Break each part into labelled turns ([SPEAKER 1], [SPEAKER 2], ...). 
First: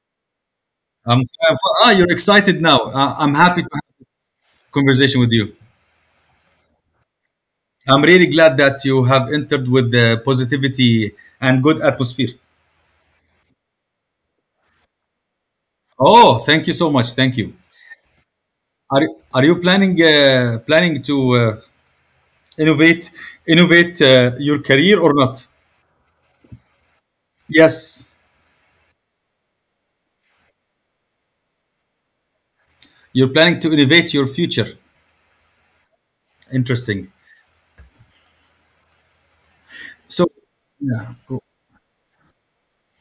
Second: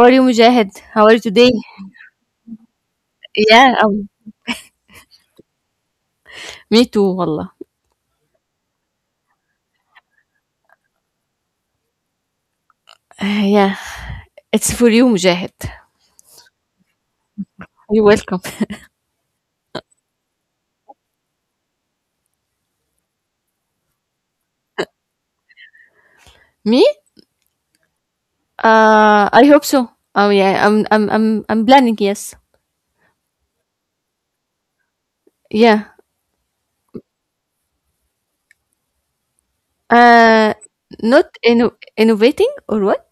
[SPEAKER 1] are you, Mujahid? How are you
[SPEAKER 2] I'm
[SPEAKER 1] today?
[SPEAKER 2] you're excited now. I'm happy to
[SPEAKER 1] Yeah,
[SPEAKER 2] have
[SPEAKER 1] um,
[SPEAKER 2] a conversation with you.
[SPEAKER 1] Me too, والله.
[SPEAKER 2] I'm really glad that you have entered with the positivity and good atmosphere.
[SPEAKER 1] Yeah, it's for you, Mujahid.
[SPEAKER 2] Oh, thank you so much. Thank you.
[SPEAKER 1] You're welcome.
[SPEAKER 2] Are are you planning to uh, innovate innovate your career or not?
[SPEAKER 1] Me?
[SPEAKER 2] Yes,
[SPEAKER 1] I hope so. Oh yeah, I'm planning. Yes.
[SPEAKER 2] you're planning to innovate your future.
[SPEAKER 1] Yeah.
[SPEAKER 2] Interesting. So,
[SPEAKER 1] Uh,
[SPEAKER 2] yeah.
[SPEAKER 1] not inno- Innovating or what?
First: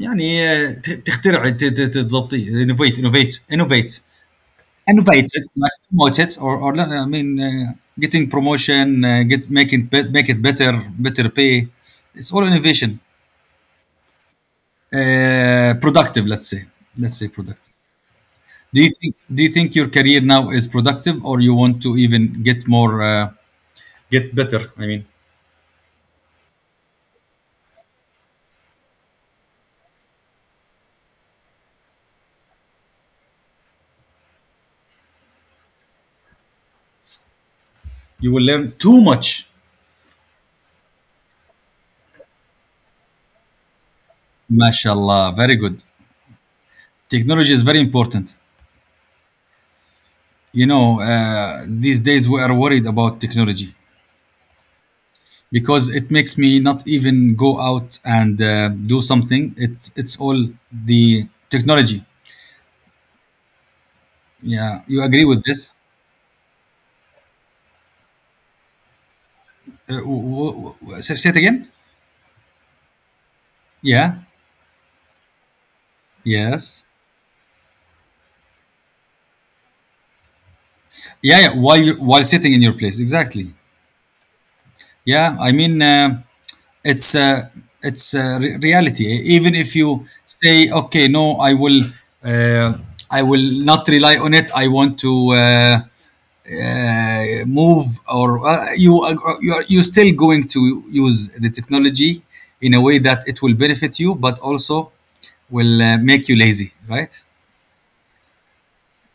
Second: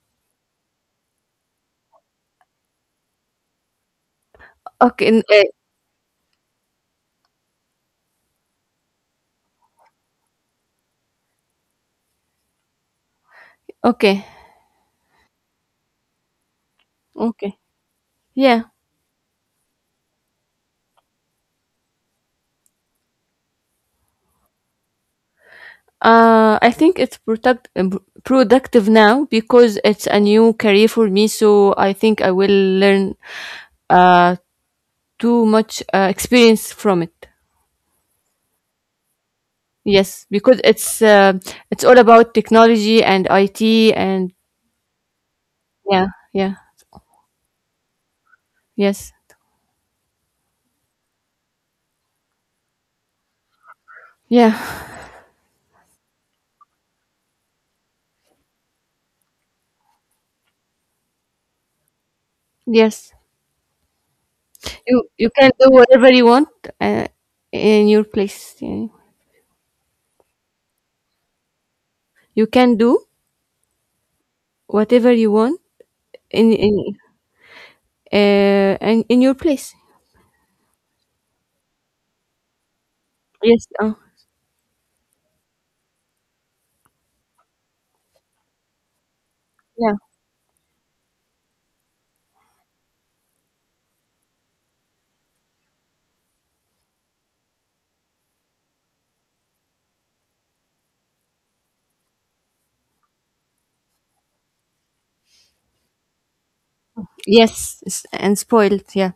[SPEAKER 2] يعني آه، ت- تخترع ت- ت- تتظبطي innovate innovate innovate
[SPEAKER 1] Okay. n-
[SPEAKER 2] innovate it,
[SPEAKER 1] uh,
[SPEAKER 2] like, promote it, or I mean, getting promotion, get make it bet- make it better, better pay, it's all innovation,
[SPEAKER 1] okay.
[SPEAKER 2] productive, let's say.
[SPEAKER 1] Okay.
[SPEAKER 2] Productive.
[SPEAKER 1] Yeah.
[SPEAKER 2] Do you think your career now is productive, or you want to even get more, get better, I mean?
[SPEAKER 1] I think it's productive now because it's a new career for me. So I think I will learn uh too much experience from it.
[SPEAKER 2] You will learn too much.
[SPEAKER 1] Yes, because it's all about technology and IT and
[SPEAKER 2] Mashallah, very good.
[SPEAKER 1] yeah, yeah,
[SPEAKER 2] Technology is very important.
[SPEAKER 1] yes,
[SPEAKER 2] These days we are worried about technology
[SPEAKER 1] yeah,
[SPEAKER 2] because it makes me not even go out and do something. It's all the technology.
[SPEAKER 1] yes.
[SPEAKER 2] Yeah, you
[SPEAKER 1] You
[SPEAKER 2] agree
[SPEAKER 1] you
[SPEAKER 2] with
[SPEAKER 1] can do
[SPEAKER 2] this?
[SPEAKER 1] whatever you want uh, in your place. Yeah.
[SPEAKER 2] Say it again.
[SPEAKER 1] You can do
[SPEAKER 2] Yeah.
[SPEAKER 1] whatever you want in in
[SPEAKER 2] Yes.
[SPEAKER 1] in your place.
[SPEAKER 2] Yeah, yeah. While you— while sitting in your place, exactly.
[SPEAKER 1] Yes, uh,
[SPEAKER 2] Yeah, I mean, it's uh, reality. Even if
[SPEAKER 1] yeah,
[SPEAKER 2] you say, okay, no, I will, uh, I will not rely on it. I want to move, or you still going to use the technology in a way that it will benefit you, but also will make you lazy, right?
[SPEAKER 1] and spoiled. Yeah,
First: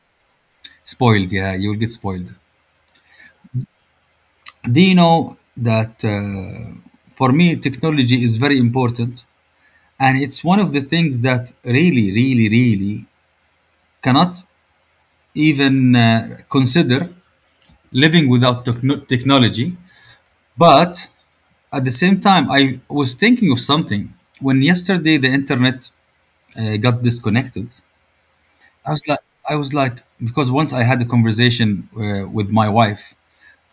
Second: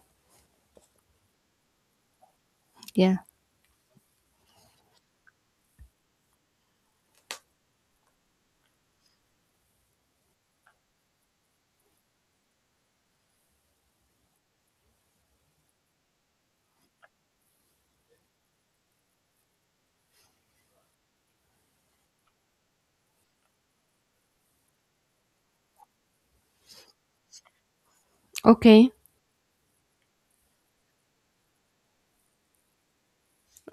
[SPEAKER 2] Spoiled, yeah, you'll get spoiled.
[SPEAKER 1] yeah.
[SPEAKER 2] Do you know that, for me, technology is very important, and it's one of the things that really, really, really cannot even consider living without technology. But at the same time, I was thinking of something when yesterday the internet got disconnected.
[SPEAKER 1] Okay,
[SPEAKER 2] I was like, because once I had a conversation, with my wife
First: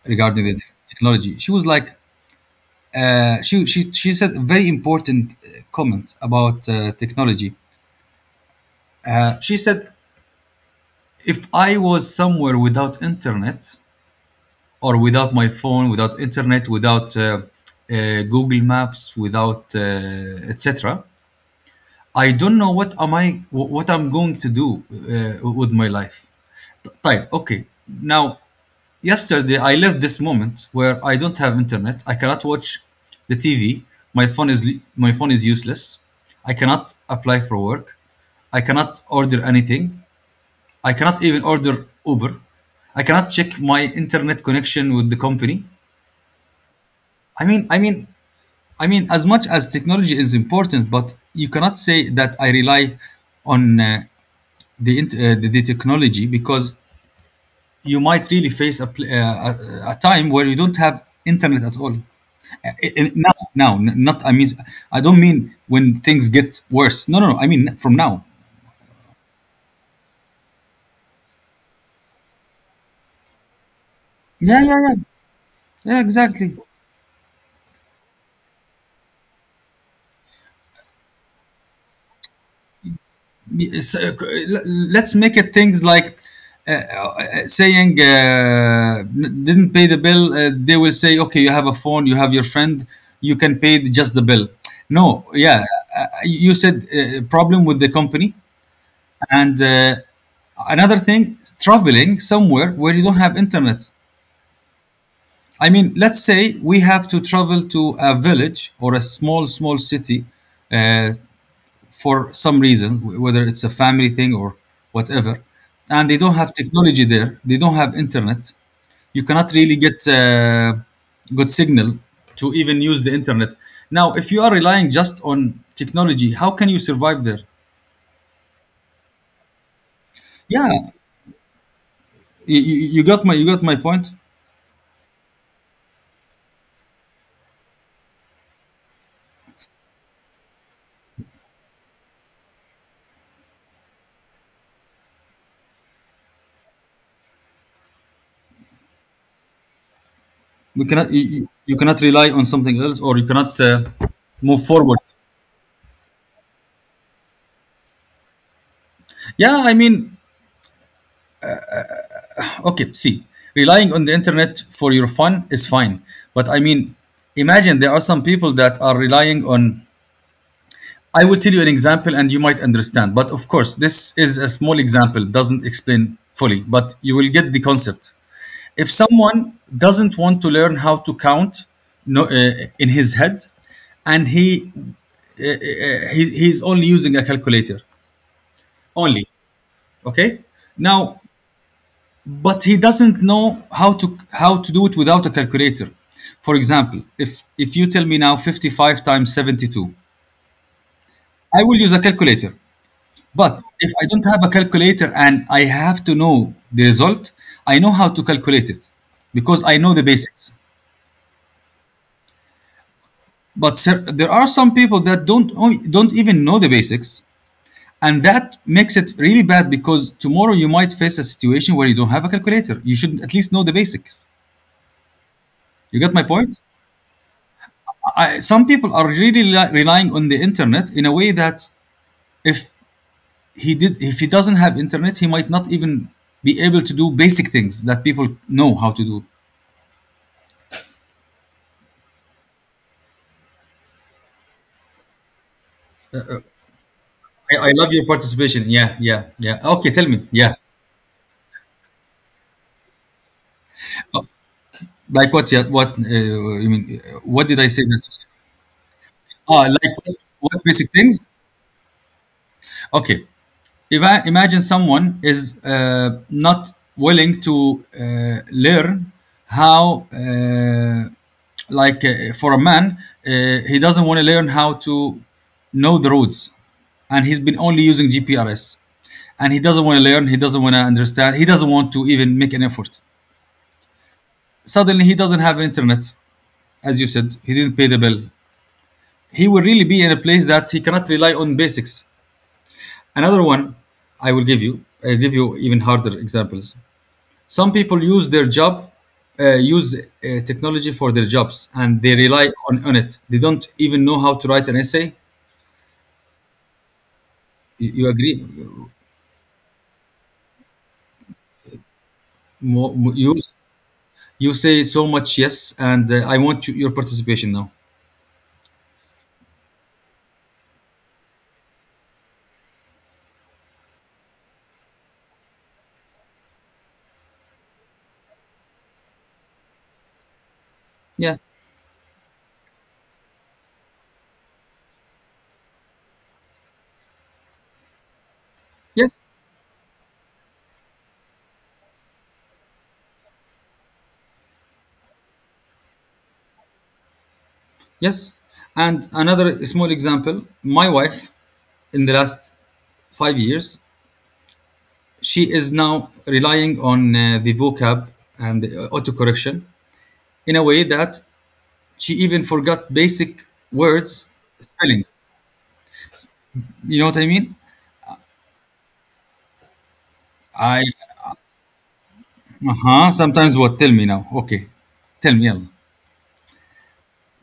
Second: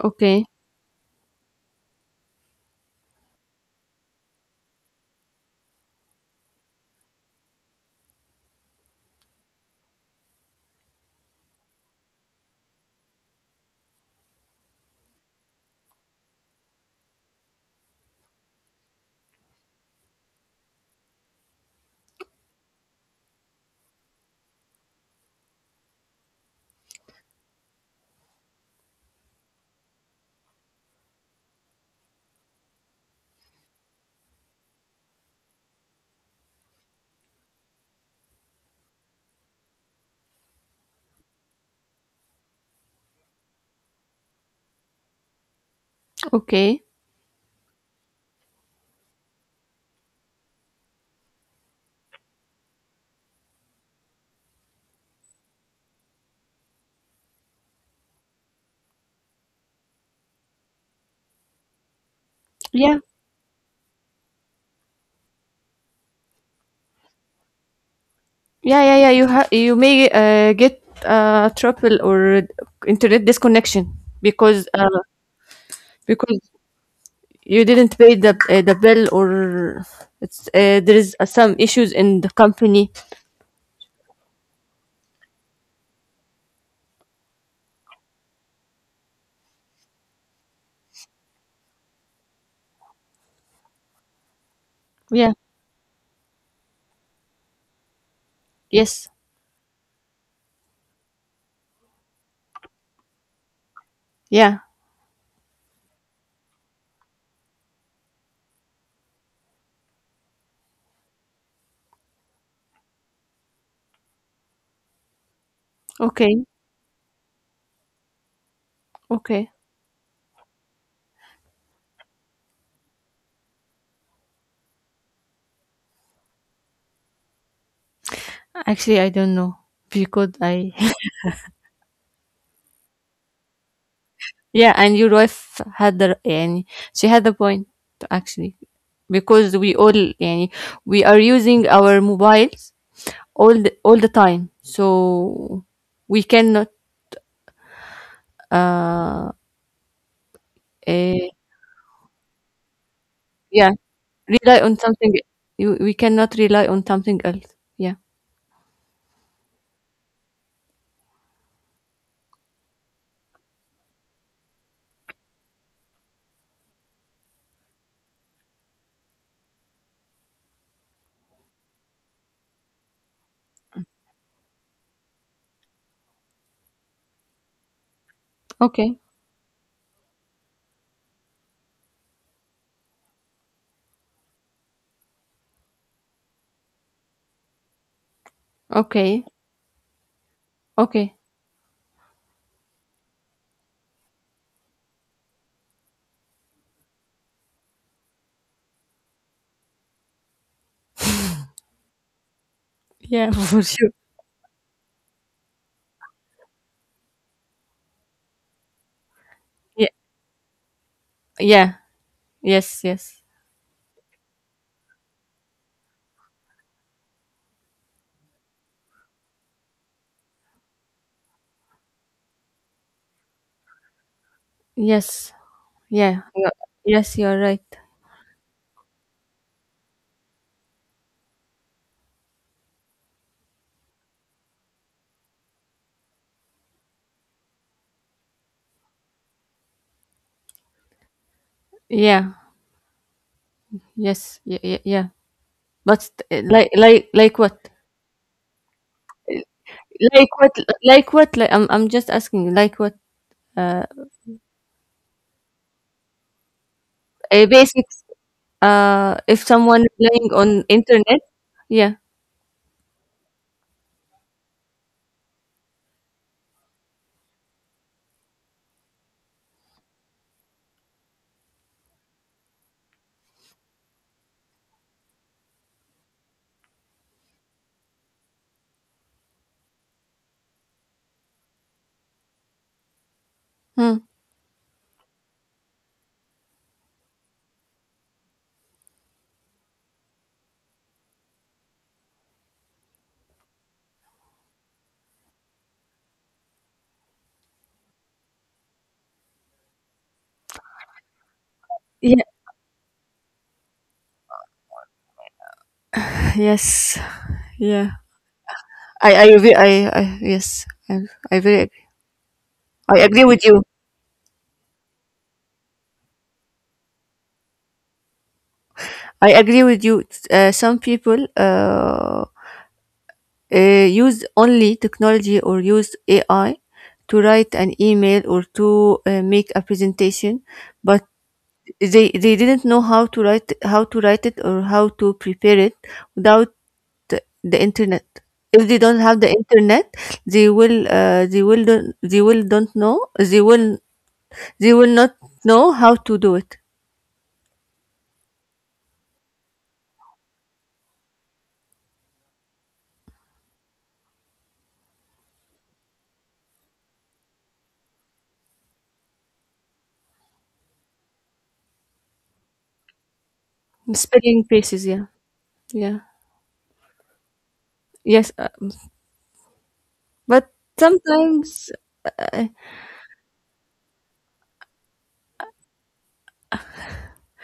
[SPEAKER 1] okay,
[SPEAKER 2] regarding the technology, she was like, she said a very important comment about, technology. She said, if I was somewhere without internet, or without my phone, without internet, without uh, Google Maps, without, etc., I don't know what am I— what I'm going to do with my life. طيب okay. Now, yesterday I left this moment where I don't have internet. I cannot watch the TV. My phone is my phone is useless. I cannot apply for work. I cannot order anything. I cannot even order Uber. I cannot check my internet connection with the company.
[SPEAKER 1] okay.
[SPEAKER 2] I mean, I mean, I mean, as much as technology is important, but you cannot say that I rely on, the, int- the technology, because you might really face a, time where you don't have internet at all.
[SPEAKER 1] Yeah.
[SPEAKER 2] Now, now, n- not I mean, I don't mean when things get worse. No, no, no. I mean from now.
[SPEAKER 1] Yeah, yeah, yeah. You you may get trouble or internet disconnection
[SPEAKER 2] Yeah,
[SPEAKER 1] because
[SPEAKER 2] yeah,
[SPEAKER 1] uh,
[SPEAKER 2] yeah, yeah.
[SPEAKER 1] because
[SPEAKER 2] Exactly.
[SPEAKER 1] you didn't pay the bill, or it's there is some issues in the company.
[SPEAKER 2] So, let's make it things like, saying, didn't pay the bill. They will say, okay, you have a phone, you have your friend, you can pay just the bill. No.
[SPEAKER 1] Yeah.
[SPEAKER 2] Yeah. You said, problem with the company.
[SPEAKER 1] Yes.
[SPEAKER 2] And, another thing, traveling somewhere where you don't have internet.
[SPEAKER 1] Yeah.
[SPEAKER 2] I mean, let's say we have to travel to a village, or a small city, uh, for some reason, whether it's a family thing or whatever, and they don't
[SPEAKER 1] Okay.
[SPEAKER 2] have technology there, they don't have internet. You
[SPEAKER 1] Okay.
[SPEAKER 2] cannot really get good signal to even use the internet. Now, if you are relying just on technology, how can you survive there?
[SPEAKER 1] Actually, I don't know because I
[SPEAKER 2] Yeah, you got my point.
[SPEAKER 1] yeah, and your wife had the and she had the point, actually, because we all يعني, we are using our mobiles all the time. So we cannot uh,
[SPEAKER 2] We cannot you,
[SPEAKER 1] eh,
[SPEAKER 2] you you cannot rely on something else, or you cannot
[SPEAKER 1] yeah, rely
[SPEAKER 2] move
[SPEAKER 1] on
[SPEAKER 2] forward.
[SPEAKER 1] something you we cannot rely on something else. Yeah.
[SPEAKER 2] Yeah, I mean, okay, see, relying on the internet for your fun is fine, but I mean, imagine there are some people that are relying on. I will tell you an example and you might understand. But of course, this is a small example, doesn't explain fully, but you will get the concept. If
[SPEAKER 1] Okay.
[SPEAKER 2] someone doesn't want to learn how to count, no, in his head, and he's only using a calculator, only,
[SPEAKER 1] Okay.
[SPEAKER 2] okay,
[SPEAKER 1] Okay.
[SPEAKER 2] now, but he doesn't know how to do it without a calculator. For example, if you tell me now, 55 times 72, I will use a calculator.
[SPEAKER 1] Yeah, for
[SPEAKER 2] But
[SPEAKER 1] sure.
[SPEAKER 2] if I don't have a calculator and I have to know the result, I know how to calculate it, because I
[SPEAKER 1] Yeah.
[SPEAKER 2] know the basics.
[SPEAKER 1] Yeah. Yes, yes.
[SPEAKER 2] But sir, there are some people that don't even know the basics, and that makes it really bad, because tomorrow you might face a situation where you don't have a calculator. You should at least know the basics.
[SPEAKER 1] Yes.
[SPEAKER 2] You get my
[SPEAKER 1] Yeah.
[SPEAKER 2] point?
[SPEAKER 1] Yes, you're right.
[SPEAKER 2] Some people are really relying on the internet in a way that, if if he doesn't have internet, he might not even be able to do basic things that people know how to do.
[SPEAKER 1] Yeah. Yes. Yeah, yeah, yeah. But like
[SPEAKER 2] I,
[SPEAKER 1] what?
[SPEAKER 2] I love your participation. Yeah, yeah, yeah. Okay, tell me.
[SPEAKER 1] Like
[SPEAKER 2] Yeah.
[SPEAKER 1] what? Like what? Like I'm just asking, like what? Uh
[SPEAKER 2] Uh, like what? Yeah, what? You mean? What did I say? That?
[SPEAKER 1] Basics. If
[SPEAKER 2] Ah,
[SPEAKER 1] someone
[SPEAKER 2] like
[SPEAKER 1] relying on
[SPEAKER 2] what basic
[SPEAKER 1] internet,
[SPEAKER 2] things?
[SPEAKER 1] yeah,
[SPEAKER 2] Okay. If I imagine someone is, not willing to, learn, how, uh, like, for a man, uh, he doesn't want to learn how to know the roads, and he's been only using GPRS, and he doesn't want to learn. He doesn't want to understand. He doesn't want to even make an effort.
[SPEAKER 1] hmm,
[SPEAKER 2] Suddenly he doesn't have internet, as you said, he didn't pay the bill. He will really be in a place that he cannot rely on basics. Another one. i will give you I give you even harder examples. Some people use their job, use technology for their jobs, and they
[SPEAKER 1] yeah,
[SPEAKER 2] rely on it, they don't even know how to write an essay.
[SPEAKER 1] yes,
[SPEAKER 2] you,
[SPEAKER 1] yeah.
[SPEAKER 2] you agree?
[SPEAKER 1] I, agree- I yes, I very, agree. I
[SPEAKER 2] Mo-
[SPEAKER 1] agree
[SPEAKER 2] you,
[SPEAKER 1] with you.
[SPEAKER 2] you say so much yes, and I want your participation now.
[SPEAKER 1] I agree with you. Some people use only technology or use AI to write an email or to make a presentation, but
[SPEAKER 2] Yeah.
[SPEAKER 1] they didn't know how to write it or how to prepare it without the internet. If they don't have
[SPEAKER 2] Yes,
[SPEAKER 1] the internet, they will don't know they will not know how to do it.
[SPEAKER 2] yes. And another small example. My wife, in the last 5 years— she is now relying on the vocab and the autocorrection in a way that she even forgot basic words,
[SPEAKER 1] Spelling pieces, yeah,
[SPEAKER 2] spellings.
[SPEAKER 1] yeah,
[SPEAKER 2] You know what I mean?
[SPEAKER 1] yes, but
[SPEAKER 2] I
[SPEAKER 1] sometimes, uh,
[SPEAKER 2] Uh huh. Sometimes what? Tell me now. Okay, tell me. يلا.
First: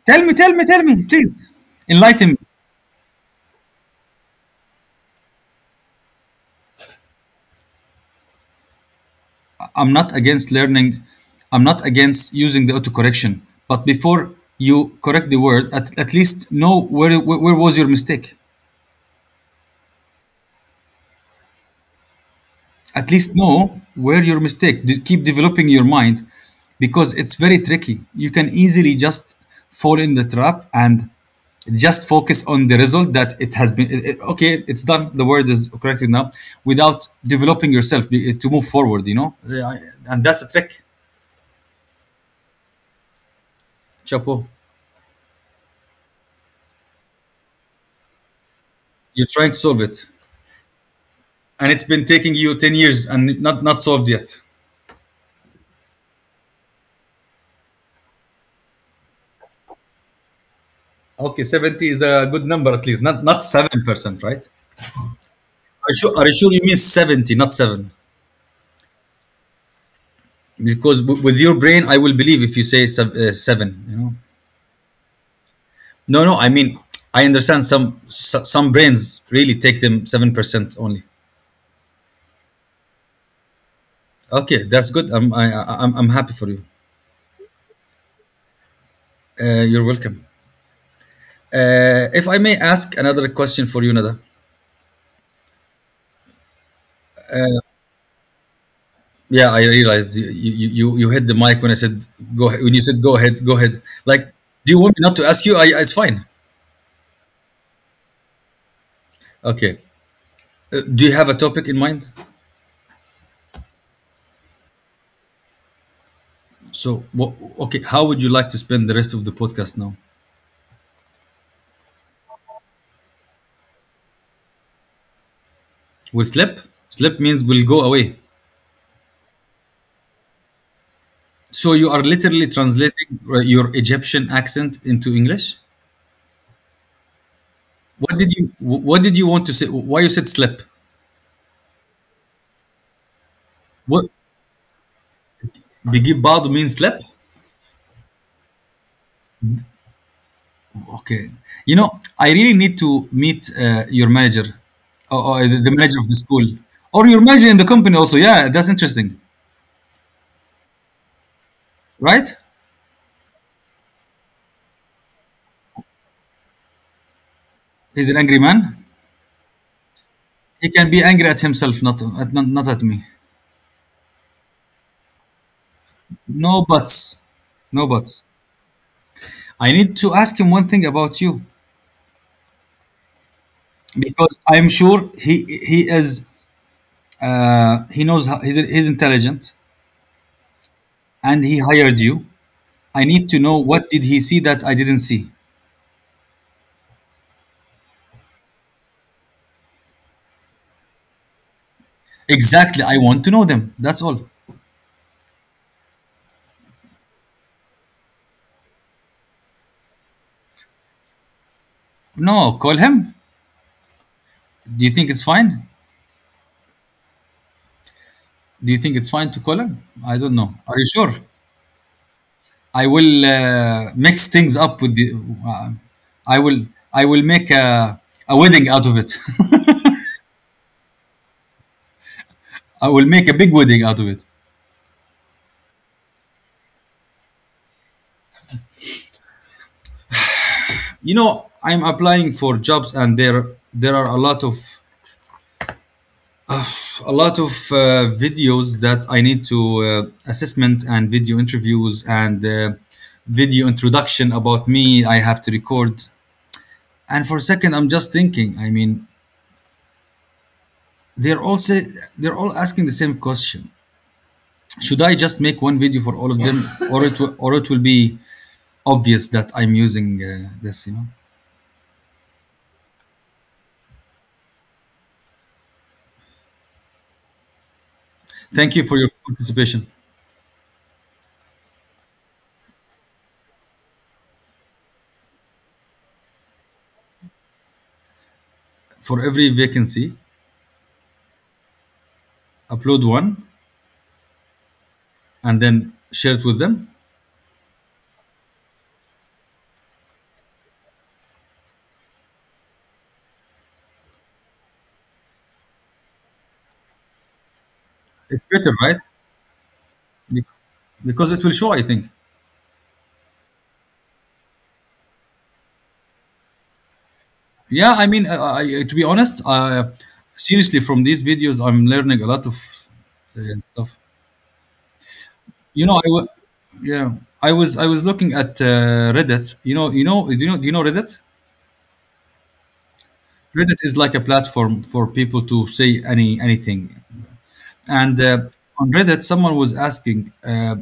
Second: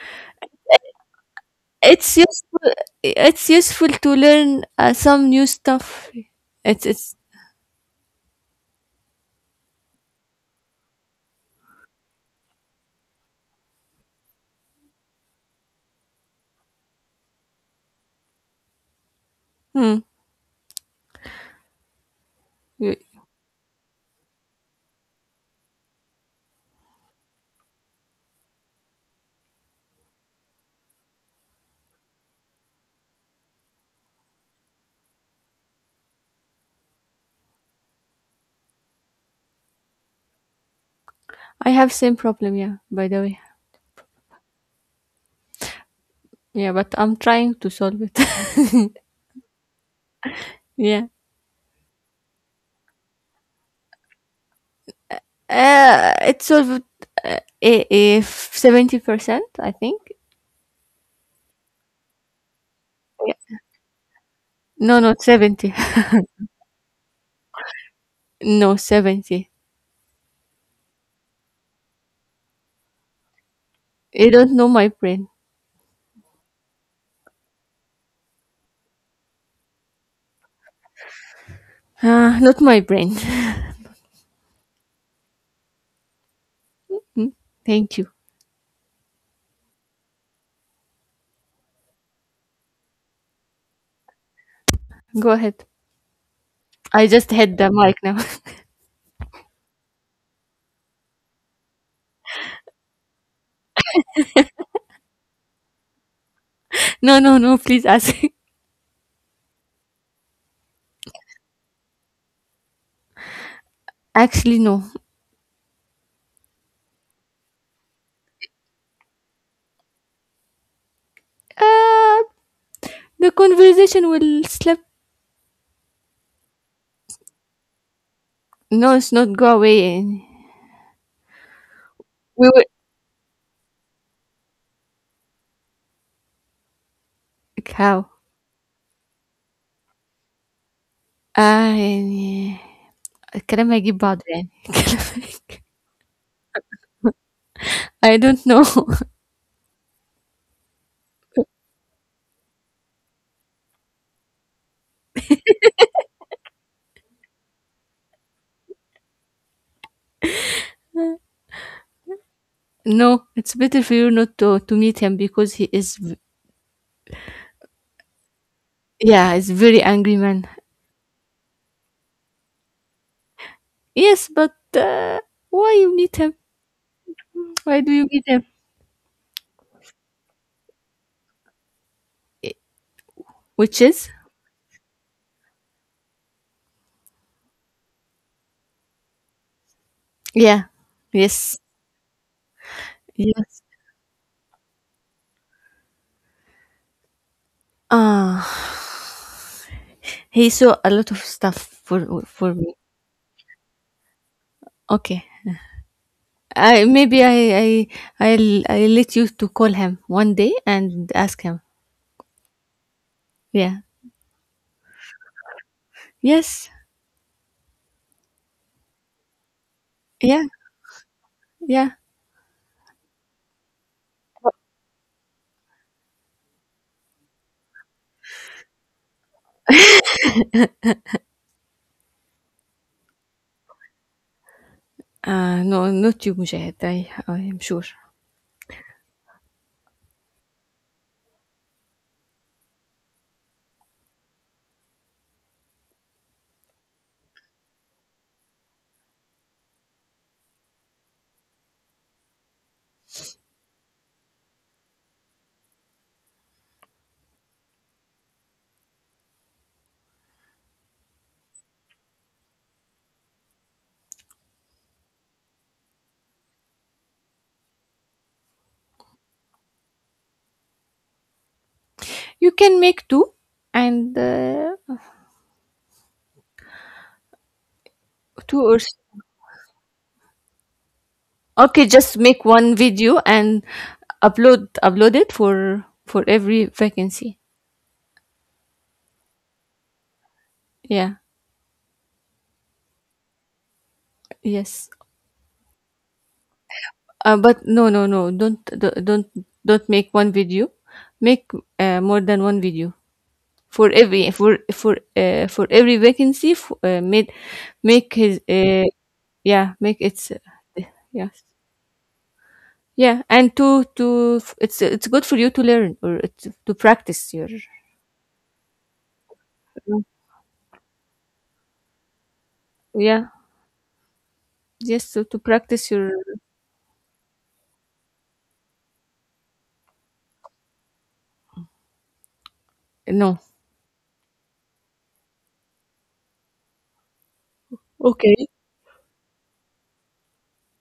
[SPEAKER 2] Tell me, tell me, tell me, please.
[SPEAKER 1] it's
[SPEAKER 2] Enlighten me.
[SPEAKER 1] useful. It's useful to learn some new stuff. It's
[SPEAKER 2] I'm not against learning. I'm not against using the autocorrection. But before you correct the word, at least know where, where was your mistake.
[SPEAKER 1] Hmm.
[SPEAKER 2] At least know where your mistake. Keep developing your mind, because it's very tricky. You can easily just fall in the trap, and just focus on the result that it has been, okay, it's done, the word is corrected now, without developing yourself, to move forward, yeah. And that's a trick.
[SPEAKER 1] I have same problem, yeah, by the way.
[SPEAKER 2] Chapo.
[SPEAKER 1] Yeah, but I'm trying to solve it.
[SPEAKER 2] You're trying to solve it,
[SPEAKER 1] Yeah.
[SPEAKER 2] and it's been taking you 10 years and not solved yet.
[SPEAKER 1] It solved, if 70%, I think.
[SPEAKER 2] Okay, 70 is a good number, at least not 7%, right?
[SPEAKER 1] No, not 70.
[SPEAKER 2] Are you sure you mean 70, not 7?
[SPEAKER 1] No, 70.
[SPEAKER 2] Because with your brain, I will believe if you say seven.
[SPEAKER 1] You don't know my brain.
[SPEAKER 2] No, no, I mean, I understand some, some brains really take them 7% only.
[SPEAKER 1] Ah, not my brain.
[SPEAKER 2] Okay, that's good. I'm I, I- I'm, I'm happy for you.
[SPEAKER 1] Thank you.
[SPEAKER 2] You're welcome. If I may ask another question for you, Nada?
[SPEAKER 1] Go ahead. I just had the mic now.
[SPEAKER 2] Yeah, I realized you hit the mic when I said "go ahead," when you said "go ahead, like, do you want me not to ask you?" It's fine.
[SPEAKER 1] No, no, no, please ask.
[SPEAKER 2] Okay. Do you have a topic in mind?
[SPEAKER 1] Actually, no.
[SPEAKER 2] So wha Okay, how would you like to spend the rest of the podcast now?
[SPEAKER 1] Uh, the conversation will slip.
[SPEAKER 2] Will slip? Slip means will go away.
[SPEAKER 1] No, it's not go away. يعني.
[SPEAKER 2] So you are literally
[SPEAKER 1] We will...
[SPEAKER 2] translating your Egyptian accent into English.
[SPEAKER 1] How?
[SPEAKER 2] What did you What did you want to say? Why you said slip?
[SPEAKER 1] آه يعني الكلام هيجيب
[SPEAKER 2] What
[SPEAKER 1] بعضه يعني الكلام هيجيب-
[SPEAKER 2] بيجيب بعضه means slip?
[SPEAKER 1] I don't know.
[SPEAKER 2] Okay. I really need to meet your manager, or the manager of the school, or your manager in the company. Also, yeah, that's interesting, right?
[SPEAKER 1] No, it's better for you not to, to meet him because he is,
[SPEAKER 2] He's an angry man.
[SPEAKER 1] yeah, he's very angry man.
[SPEAKER 2] He can be angry at himself, not at me.
[SPEAKER 1] Yes, but why you meet him?
[SPEAKER 2] No buts,
[SPEAKER 1] Why
[SPEAKER 2] no
[SPEAKER 1] do you
[SPEAKER 2] buts.
[SPEAKER 1] meet him?
[SPEAKER 2] I need to ask him one thing about you,
[SPEAKER 1] I- Which,
[SPEAKER 2] because I'm sure he knows how, he's intelligent,
[SPEAKER 1] yeah,
[SPEAKER 2] and
[SPEAKER 1] yes,
[SPEAKER 2] he hired you. I need to know
[SPEAKER 1] yes.
[SPEAKER 2] what did he see that I didn't see.
[SPEAKER 1] Ah, he saw a lot of stuff for me.
[SPEAKER 2] Exactly, I want to know them. That's all.
[SPEAKER 1] Okay, I maybe I I'll let you to call him one day and ask him.
[SPEAKER 2] No, call him.
[SPEAKER 1] Yeah.
[SPEAKER 2] Do you think it's fine?
[SPEAKER 1] Yes.
[SPEAKER 2] Do you think it's fine to call him? I don't
[SPEAKER 1] Yeah.
[SPEAKER 2] know. Are you sure?
[SPEAKER 1] Yeah.
[SPEAKER 2] I will mix things up with the. Uh, I will I will make a wedding out of it. I will make a big wedding out of it.
[SPEAKER 1] No, not you, Mujahid. I am sure.
[SPEAKER 2] You know, I'm applying for jobs, and there are a lot of videos that I need to, assessment and video interviews, and video introduction about me I have to record. And for a second I'm just thinking, I mean, they're all say, they're all asking the same question, should I just make one video for all of them, or it will be obvious that I'm using this, you know.
[SPEAKER 1] You can make two and two
[SPEAKER 2] Thank
[SPEAKER 1] or
[SPEAKER 2] you
[SPEAKER 1] s-
[SPEAKER 2] for your participation.
[SPEAKER 1] okay, just make one video and upload it for every vacancy.
[SPEAKER 2] For every vacancy,
[SPEAKER 1] Yeah.
[SPEAKER 2] upload one
[SPEAKER 1] Yes.
[SPEAKER 2] and then share it with them.
[SPEAKER 1] But no, no, no. Don't make one video. Make more than one video for every vacancy. F- made Make his
[SPEAKER 2] It's better, right?
[SPEAKER 1] yeah make it's
[SPEAKER 2] Bec- because
[SPEAKER 1] yes,
[SPEAKER 2] it will show, I think.
[SPEAKER 1] yeah, and it's good for you to learn, or it's to practice your
[SPEAKER 2] Yeah, I mean, I, to be honest,
[SPEAKER 1] آه،
[SPEAKER 2] seriously, from these videos, I'm learning a lot of
[SPEAKER 1] yeah,
[SPEAKER 2] uh, stuff.
[SPEAKER 1] just to
[SPEAKER 2] You
[SPEAKER 1] practice
[SPEAKER 2] know,
[SPEAKER 1] your
[SPEAKER 2] yeah, I was looking at Reddit. Do you know Reddit?
[SPEAKER 1] no.
[SPEAKER 2] Reddit is like a platform for people to say anything. And
[SPEAKER 1] Okay.
[SPEAKER 2] on Reddit, someone was asking,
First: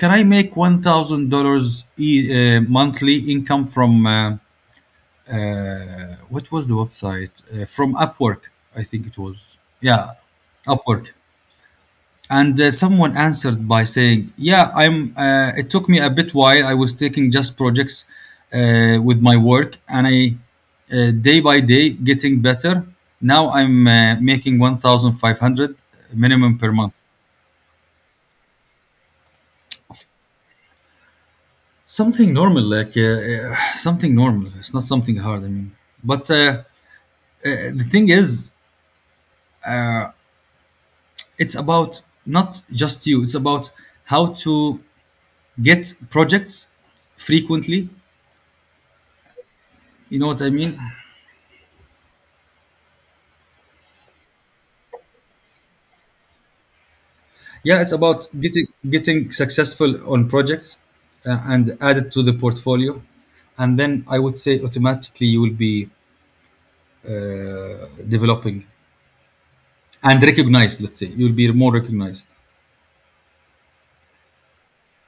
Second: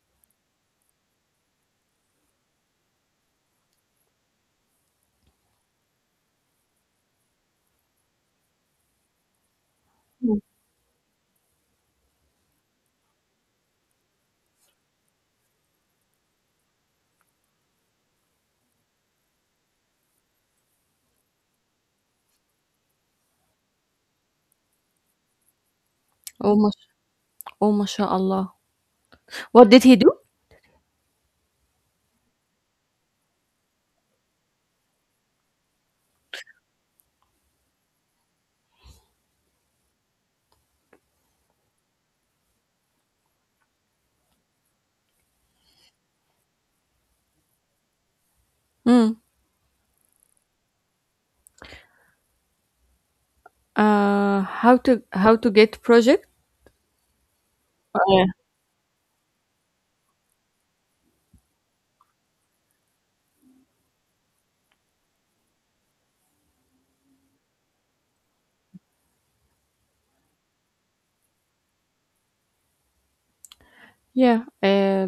[SPEAKER 2] "Can I make $1,000 monthly income from?" What was the website, from Upwork? I think it was. Yeah, Upwork. And someone answered by saying, "Yeah, I'm. It took me a bit while. I was taking just projects, with my work, and I, day by day getting better. Now I'm making 1,500
[SPEAKER 1] Oh
[SPEAKER 2] minimum per
[SPEAKER 1] mash,
[SPEAKER 2] month.
[SPEAKER 1] oh mashallah. What did he do?
[SPEAKER 2] Something normal, like, something normal. It's not something hard. I mean, but, the thing is." It's about not just you, it's about how to get projects frequently,
[SPEAKER 1] Mm.
[SPEAKER 2] you know what I mean?
[SPEAKER 1] How to get project?
[SPEAKER 2] Yeah, it's
[SPEAKER 1] Yeah.
[SPEAKER 2] about getting successful on projects, and add it to the portfolio. And then I would say automatically you will be, developing and recognized, let's say you'll be more recognized.
[SPEAKER 1] Yeah.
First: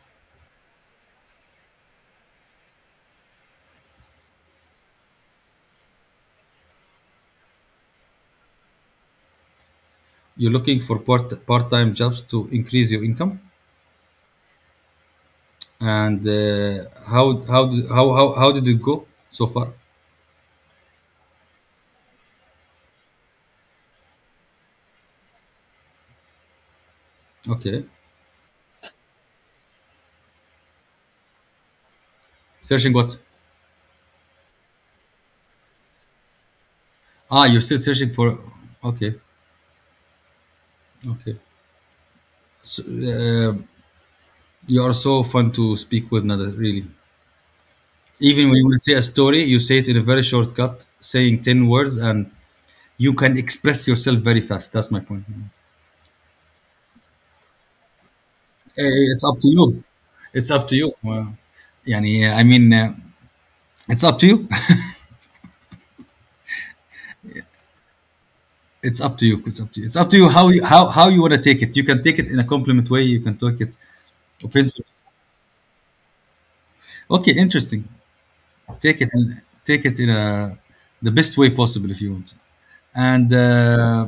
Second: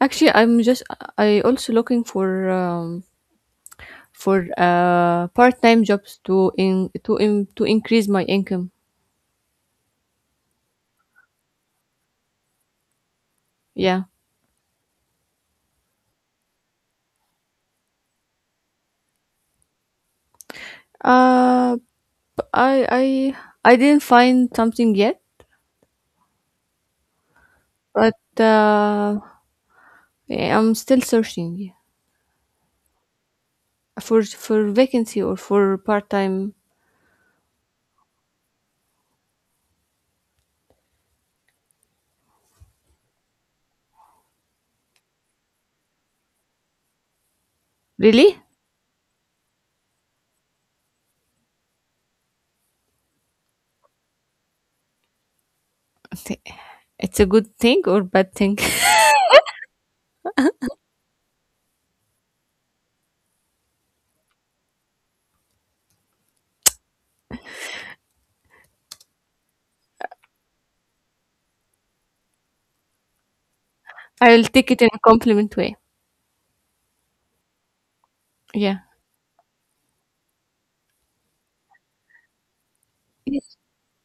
[SPEAKER 1] Actually, I'm just I also looking for part time jobs to increase my income.
[SPEAKER 2] You're looking for part-time jobs to increase your income.
[SPEAKER 1] Yeah.
[SPEAKER 2] And, how how did it go so far?
[SPEAKER 1] Uh, b- I I I didn't find something yet,
[SPEAKER 2] Okay.
[SPEAKER 1] but uh, yeah, I'm still searching.
[SPEAKER 2] Searching what?
[SPEAKER 1] For vacancy or for part time.
[SPEAKER 2] Ah, you're still searching for. Okay, okay. Uh, you are so fun to speak with, Nada, really.
[SPEAKER 1] Really,
[SPEAKER 2] Even when you will say a story, you say it in a very short cut, saying 10 words, and you can express yourself very fast. That's my point.
[SPEAKER 1] it's a good thing or bad thing?
[SPEAKER 2] Eh, it's up to you. It's up to you. Well, yani, يعني, I mean, it's up to you. It's up to you. It's up to you. It's up to you how how you want to take it. You can take it in a compliment way, you can take it
[SPEAKER 1] I'll take it
[SPEAKER 2] offensive.
[SPEAKER 1] in a compliment way.
[SPEAKER 2] Okay, interesting.
[SPEAKER 1] Yeah.
[SPEAKER 2] Take it in the best way possible if you want. And
[SPEAKER 1] Yes.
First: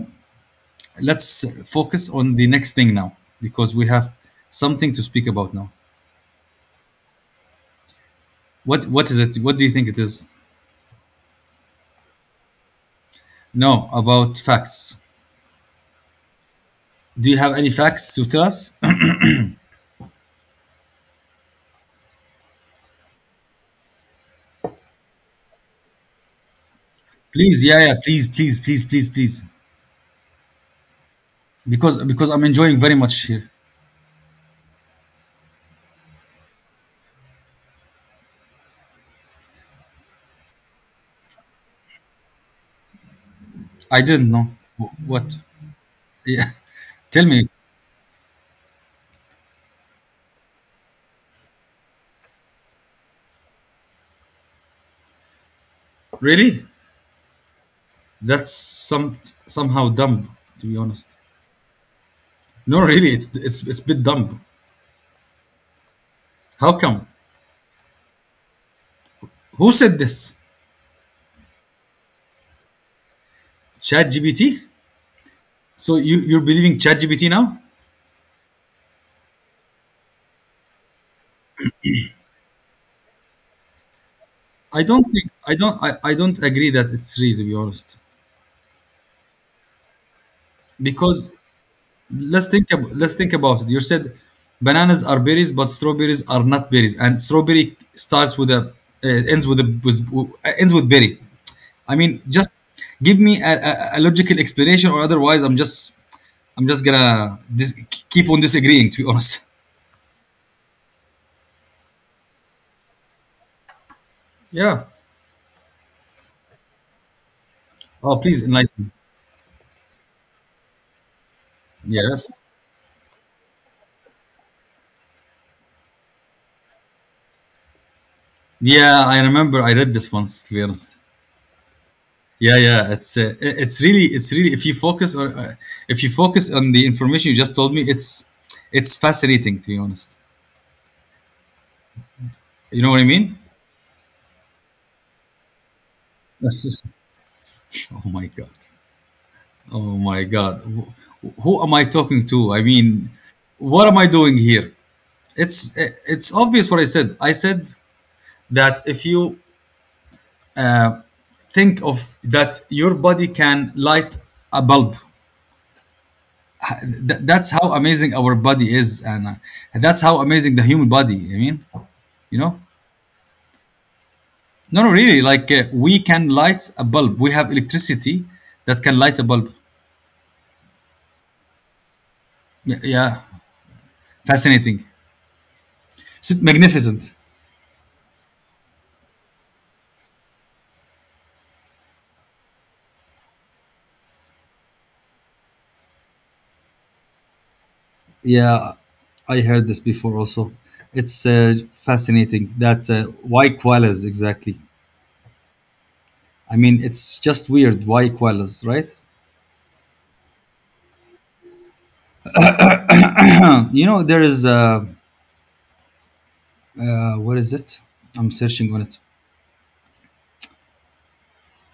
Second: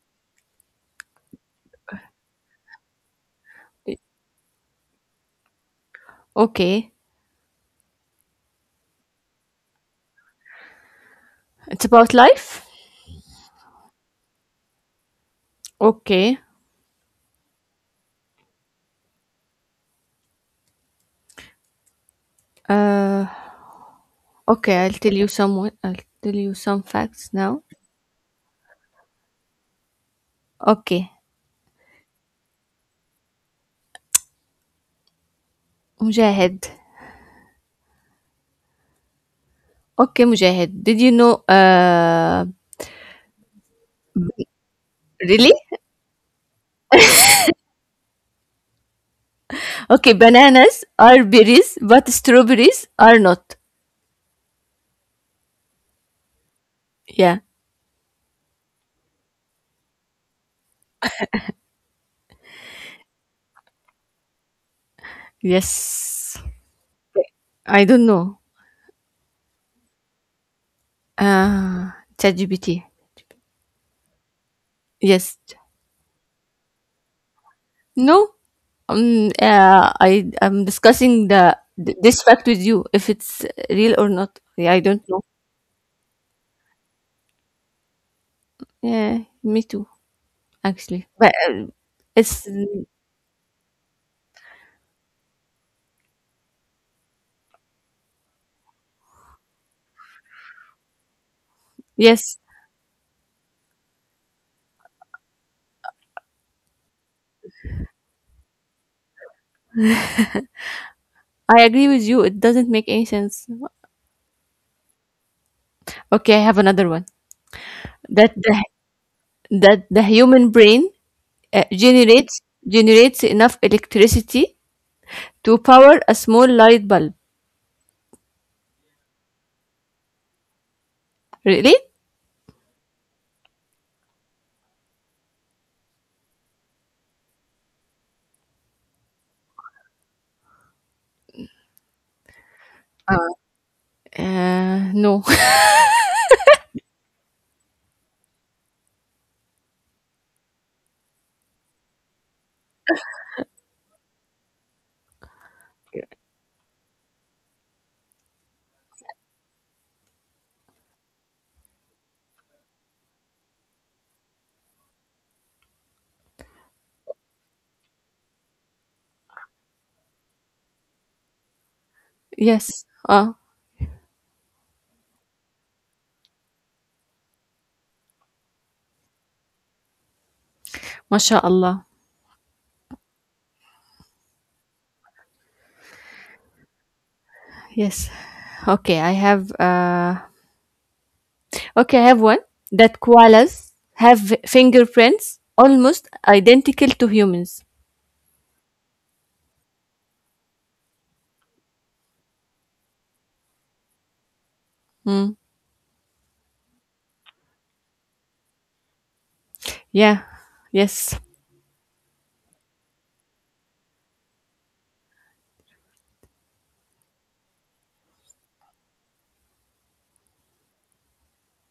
[SPEAKER 2] let's focus on the next thing now, because we have something to speak about now.
[SPEAKER 1] Okay.
[SPEAKER 2] What is it? What do you think it is?
[SPEAKER 1] It's about life.
[SPEAKER 2] No, about facts.
[SPEAKER 1] Okay.
[SPEAKER 2] Do you have any facts to tell us?
[SPEAKER 1] Uh. Okay. I'll tell you some facts
[SPEAKER 2] Please,
[SPEAKER 1] now.
[SPEAKER 2] yeah, yeah, please, please, please, please, please.
[SPEAKER 1] Okay.
[SPEAKER 2] Because I'm enjoying very much here.
[SPEAKER 1] Mujahid. Okay, Mujahid. Did you know?
[SPEAKER 2] I didn't know. What.
[SPEAKER 1] Really?
[SPEAKER 2] Yeah, tell me.
[SPEAKER 1] Okay. Bananas are berries, but strawberries are not.
[SPEAKER 2] Really?
[SPEAKER 1] Yeah.
[SPEAKER 2] That's somehow dumb, to be honest. No, really, it's a bit dumb.
[SPEAKER 1] Yes.
[SPEAKER 2] How come?
[SPEAKER 1] I don't know.
[SPEAKER 2] Who said this?
[SPEAKER 1] Uh, ChatGPT.
[SPEAKER 2] ChatGPT?
[SPEAKER 1] Yes.
[SPEAKER 2] So you're believing ChatGPT now?
[SPEAKER 1] No. I'm discussing this fact with you if it's real or not. Yeah, I
[SPEAKER 2] I
[SPEAKER 1] don't
[SPEAKER 2] don't
[SPEAKER 1] know.
[SPEAKER 2] think I don't agree that it's real, to be honest.
[SPEAKER 1] Yeah, me too. Actually,
[SPEAKER 2] Because
[SPEAKER 1] but it's
[SPEAKER 2] let's think about it. You said bananas are berries, but strawberries are not berries, and strawberry starts with a, ends with a with, ends with berry. I mean,
[SPEAKER 1] yes.
[SPEAKER 2] just give me a logical explanation, or otherwise, I'm just gonna keep on disagreeing, to be honest.
[SPEAKER 1] I agree with you. It doesn't make any sense.
[SPEAKER 2] Yeah.
[SPEAKER 1] Okay, I have another one.
[SPEAKER 2] Oh,
[SPEAKER 1] That
[SPEAKER 2] please
[SPEAKER 1] the
[SPEAKER 2] enlighten me.
[SPEAKER 1] that the human brain uh, generates
[SPEAKER 2] Yes.
[SPEAKER 1] generates enough electricity to power a small light bulb.
[SPEAKER 2] Yeah, I remember I read this once, to be honest.
[SPEAKER 1] Really?
[SPEAKER 2] Yeah, yeah, it's really, if you focus on, the information you just told me, it's fascinating, to be honest. You know what I mean?
[SPEAKER 1] No.
[SPEAKER 2] That's just- oh my god, oh my god, who am I talking to? I mean, what am I doing here? It's obvious what I said. I said that if you, uh, think of that your body can light a bulb. That's how amazing our body is, and, that's how amazing the human body. I mean, you know,
[SPEAKER 1] Yes. Uh,
[SPEAKER 2] no, no, really. Like, we can light a bulb. We have electricity that can light a bulb.
[SPEAKER 1] mashaAllah.
[SPEAKER 2] Yeah, yeah. Fascinating. Magnificent.
[SPEAKER 1] Yes. Okay, I have uh okay, I have one: that koalas have fingerprints almost identical to humans.
[SPEAKER 2] Yeah, I heard this before. Also, it's, fascinating that, why koalas exactly.
[SPEAKER 1] Hmm.
[SPEAKER 2] I mean, it's just weird why koalas, right?
[SPEAKER 1] Yeah. Yes.
[SPEAKER 2] You know, there is, what is it? I'm searching on it.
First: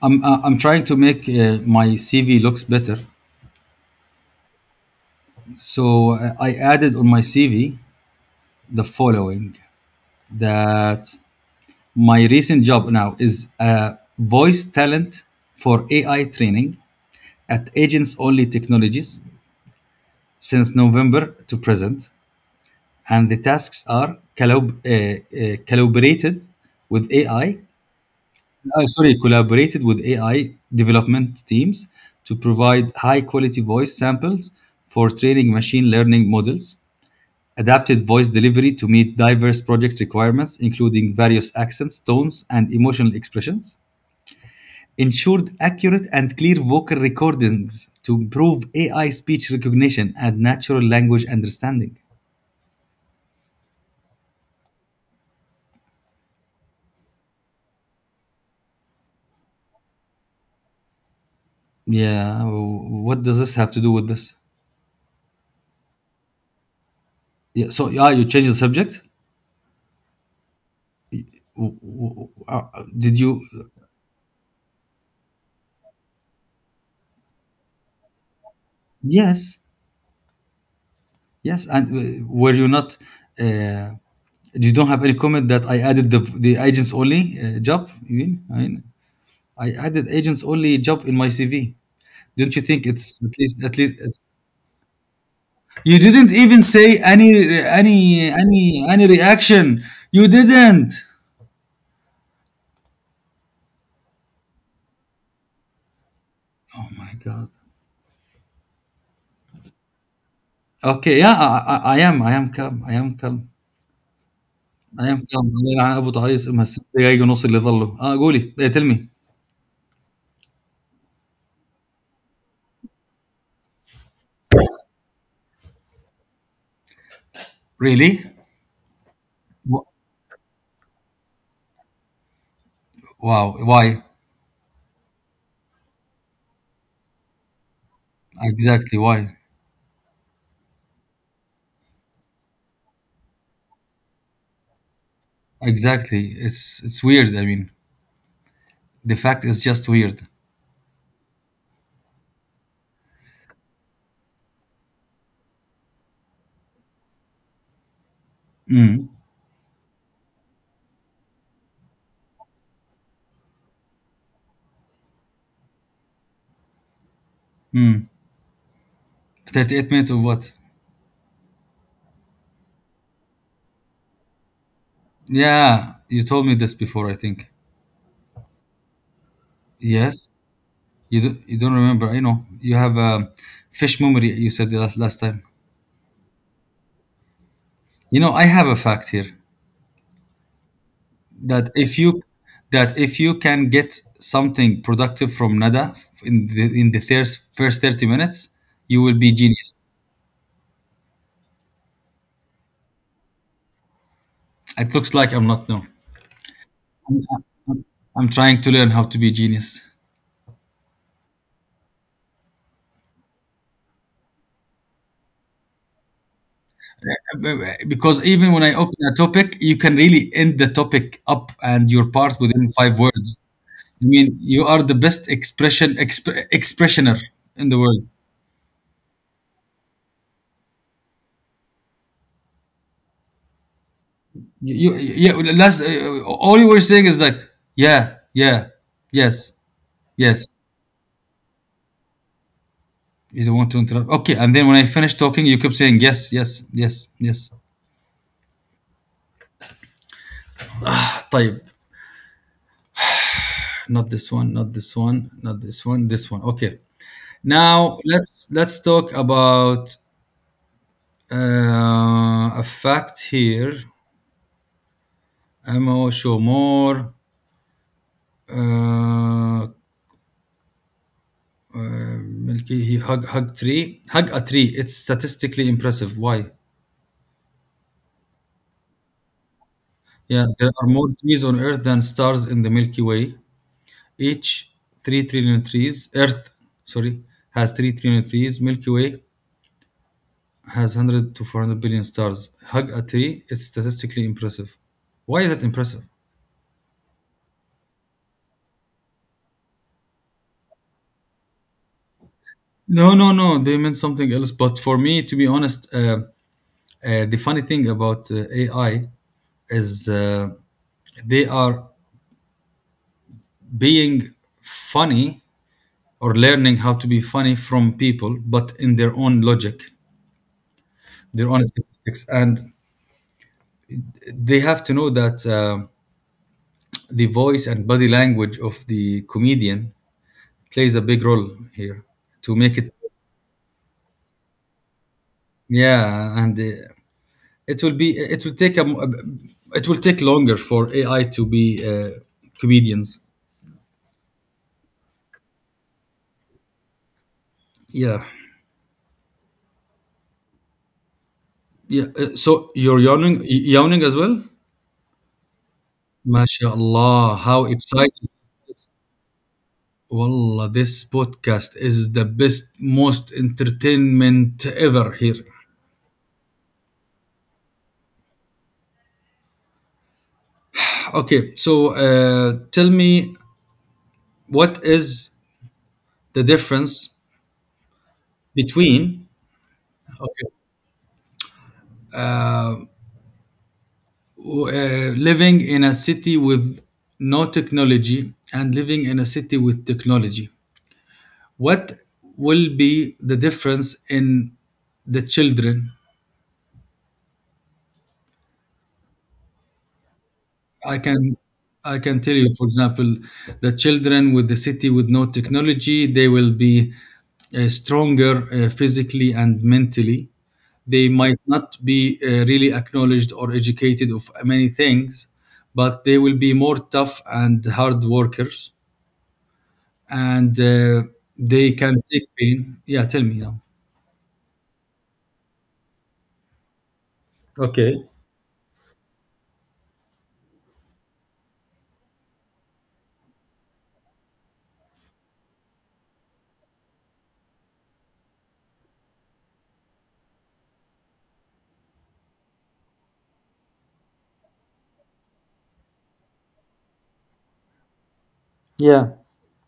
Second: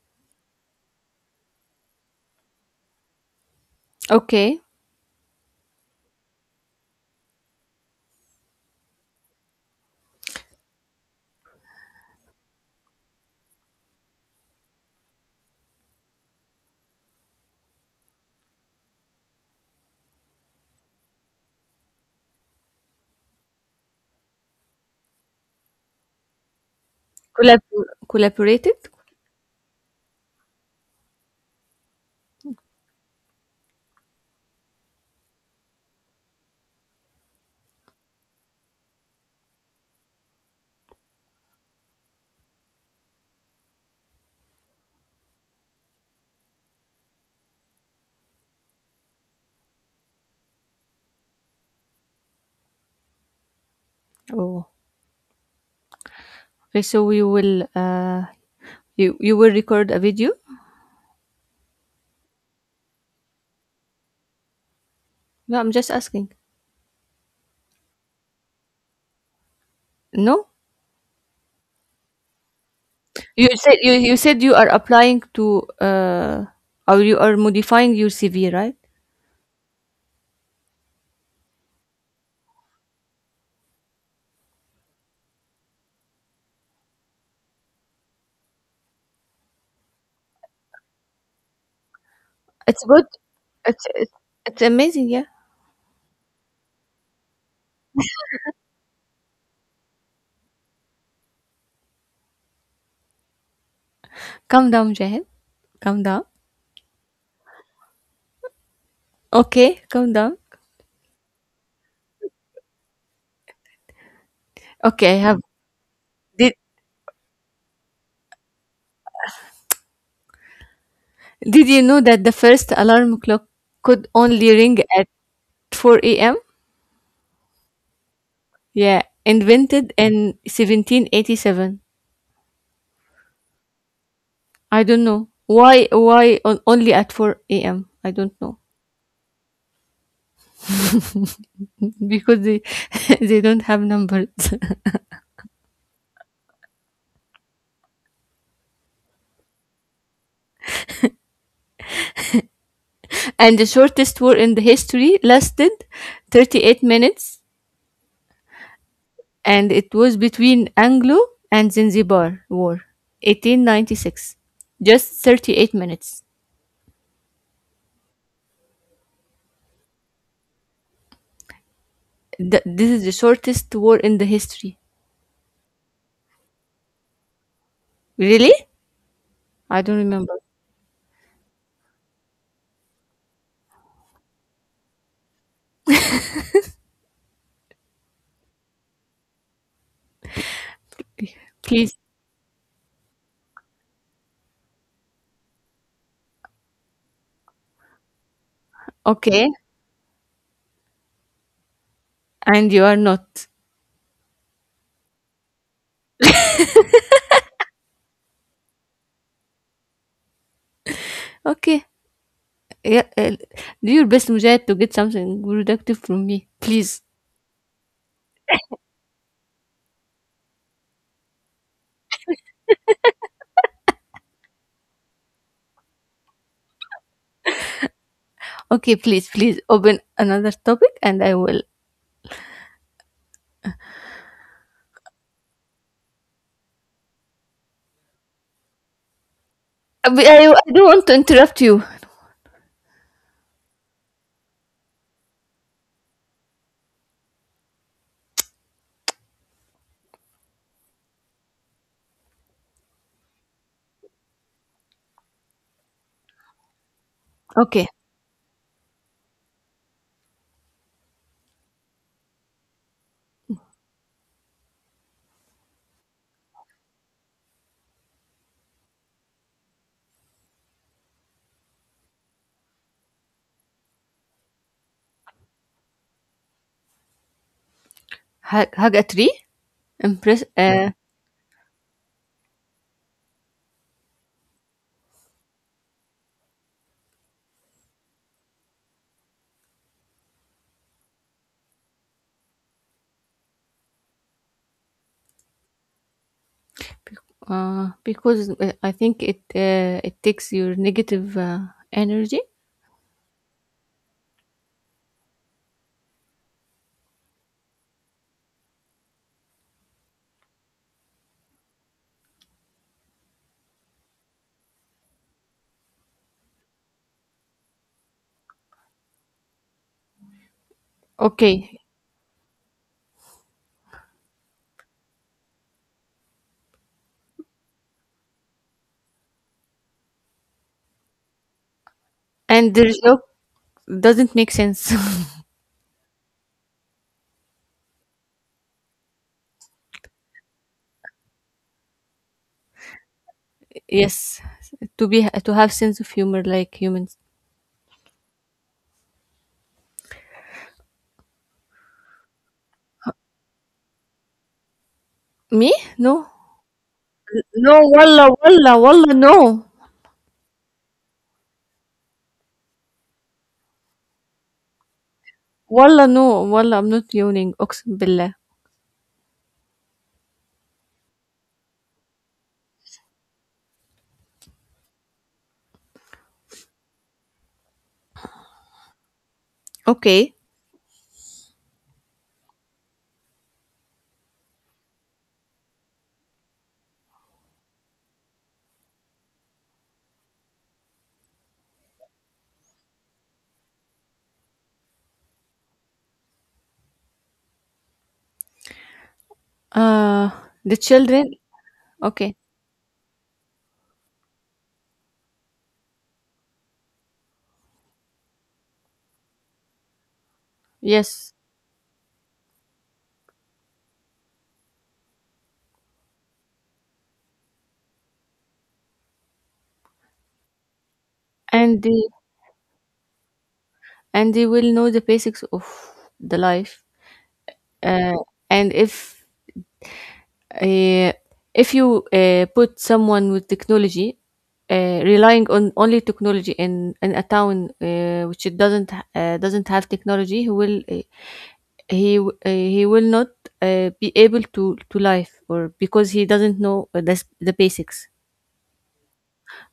[SPEAKER 2] I'm trying to make, my CV looks better.
[SPEAKER 1] Okay.
[SPEAKER 2] So, I added on my CV the following: that my recent job now is a voice talent for AI training at Agents Only Technologies since November to present, and the tasks are calibrated with AI.
[SPEAKER 1] Collab- collaborated.
[SPEAKER 2] Sorry, collaborated with AI development teams to provide high quality voice samples for training machine learning models, adapted voice delivery to meet diverse project requirements, including various accents, tones, and emotional expressions, ensured accurate and clear vocal recordings to improve AI speech recognition and natural language understanding.
[SPEAKER 1] Oh. Okay, so we will you you will record a video?
[SPEAKER 2] Yeah, what does this have to do with this?
[SPEAKER 1] No, I'm just asking.
[SPEAKER 2] Yeah, so yeah, you change the subject.
[SPEAKER 1] No?
[SPEAKER 2] Did you?
[SPEAKER 1] You said you said you are applying to or you are modifying your CV, right?
[SPEAKER 2] Yes. Yes, and, were you not? Uh, you don't have any comment that I added the agents only, job. You mean? I mean, I added agents only job in my CV. Don't you
[SPEAKER 1] It's
[SPEAKER 2] think
[SPEAKER 1] good.
[SPEAKER 2] it's at least,
[SPEAKER 1] It's it's, it's amazing, yeah.
[SPEAKER 2] you didn't even say any reaction. You didn't.
[SPEAKER 1] Calm down, Jahan. Calm down.
[SPEAKER 2] Oh my god.
[SPEAKER 1] Okay, calm down.
[SPEAKER 2] Okay, yeah, I am calm. I am calm. I
[SPEAKER 1] Okay, I
[SPEAKER 2] am
[SPEAKER 1] have.
[SPEAKER 2] calm. الله يلعن ابو تعيس
[SPEAKER 1] Did
[SPEAKER 2] امها الست دقايق ونص اللي ظلوا اه قولي. Hey, tell me.
[SPEAKER 1] Did you know that the first alarm clock could only ring at 4 a.m.?
[SPEAKER 2] Really?
[SPEAKER 1] Yeah,
[SPEAKER 2] Wh-
[SPEAKER 1] invented in 1787.
[SPEAKER 2] wow, why?
[SPEAKER 1] I don't know why. Why on, only at 4 a.m. I don't know.
[SPEAKER 2] Exactly, why?
[SPEAKER 1] Because they they don't have numbers.
[SPEAKER 2] Exactly. It's weird. I mean, the fact is just weird.
[SPEAKER 1] And the shortest war in the history lasted 38 minutes, and it was between Anglo and Zanzibar War, 1896. Just 38 minutes.
[SPEAKER 2] 38 minutes of what?
[SPEAKER 1] Th- this is the shortest war in the history.
[SPEAKER 2] Yeah, you told me this before, I think.
[SPEAKER 1] Really? I don't
[SPEAKER 2] Yes.
[SPEAKER 1] remember.
[SPEAKER 2] You don't remember. I know. You have a fish memory, you said the last time. You know, I have a fact here that,
[SPEAKER 1] Please.
[SPEAKER 2] if you that if you can get something productive from Nada in the first 30 minutes, you will be
[SPEAKER 1] Okay.
[SPEAKER 2] genius.
[SPEAKER 1] And you are not.
[SPEAKER 2] It looks like I'm not, no. I'm, I'm I'm trying to learn how to be genius.
[SPEAKER 1] Okay. Yeah, do your best, Mujahid, to get something productive from me. Please.
[SPEAKER 2] Because even when I open a topic, you can really end the topic up and your part within five words. I mean, you are the best expressioner in the world.
[SPEAKER 1] Okay, please, please open another topic and I will.
[SPEAKER 2] You Yeah. Last, all you were saying is like, yeah, yeah, yes, yes.
[SPEAKER 1] I don't want to interrupt you.
[SPEAKER 2] You don't want to interrupt. Okay, and then when I finished talking, you kept saying yes, yes, yes, yes. طيب. Not this one, not this one, not this one, this one, okay.
[SPEAKER 1] Okay.
[SPEAKER 2] Now let's talk about. A fact here, Amo Shomor, uh, Milky, he hug, hug tree, hug a tree. It's statistically impressive. Why?
[SPEAKER 1] Ha- Haga 3. Impress.
[SPEAKER 2] Yeah, there are
[SPEAKER 1] Uh,
[SPEAKER 2] more trees on Earth than stars in the Milky Way. Each 3 trillion trees. Earth, sorry, has 3 trillion trees. Milky Way has 100 to 400 billion stars. Hug a tree, it's statistically impressive. Why is it impressive?
[SPEAKER 1] uh, because uh, I think it takes your negative energy.
[SPEAKER 2] No, no, no. They meant something else. But for me, to be honest, the funny thing about, AI is, they are being funny or learning how to be funny from people, but in their own logic, their own
[SPEAKER 1] Okay,
[SPEAKER 2] statistics. And they have to know that, the voice and body language of the comedian plays a big role here to
[SPEAKER 1] and
[SPEAKER 2] make it.
[SPEAKER 1] there's no doesn't make sense.
[SPEAKER 2] Yeah, and, it will be it will take a, m- a- it will take longer for AI to be, comedians.
[SPEAKER 1] Yes, to be to have sense of humor like humans.
[SPEAKER 2] Yeah. Yeah. So you're yawning, yawning as well?
[SPEAKER 1] Me? No,
[SPEAKER 2] MashaAllah, how
[SPEAKER 1] no. Wallah,
[SPEAKER 2] exciting.
[SPEAKER 1] wallah, wallah. No,
[SPEAKER 2] Wallah, this podcast is the best, most entertainment ever here.
[SPEAKER 1] wallah, no, wallah. I'm not yawning. Oxen billah.
[SPEAKER 2] Okay, so, tell me, what is the difference between,
[SPEAKER 1] Okay.
[SPEAKER 2] okay, living in a city with no technology and living in a city with technology? What will be the difference in the children?
[SPEAKER 1] Uh, the
[SPEAKER 2] I
[SPEAKER 1] children.
[SPEAKER 2] can I can
[SPEAKER 1] Okay.
[SPEAKER 2] tell you, for example, the children with the city with no technology, they will be, stronger, physically and mentally. They
[SPEAKER 1] Yes,
[SPEAKER 2] might not be, really acknowledged or educated of many things, but they will be more tough and hard workers, and, they
[SPEAKER 1] and
[SPEAKER 2] can
[SPEAKER 1] the
[SPEAKER 2] take pain. Yeah, tell me now.
[SPEAKER 1] and they will know the basics of the life.
[SPEAKER 2] Okay.
[SPEAKER 1] Uh, and Uh, if you put someone with technology, relying on only technology in a town which it doesn't ha- doesn't have technology, he will not be able to life or because he doesn't know the basics.
[SPEAKER 2] Yeah.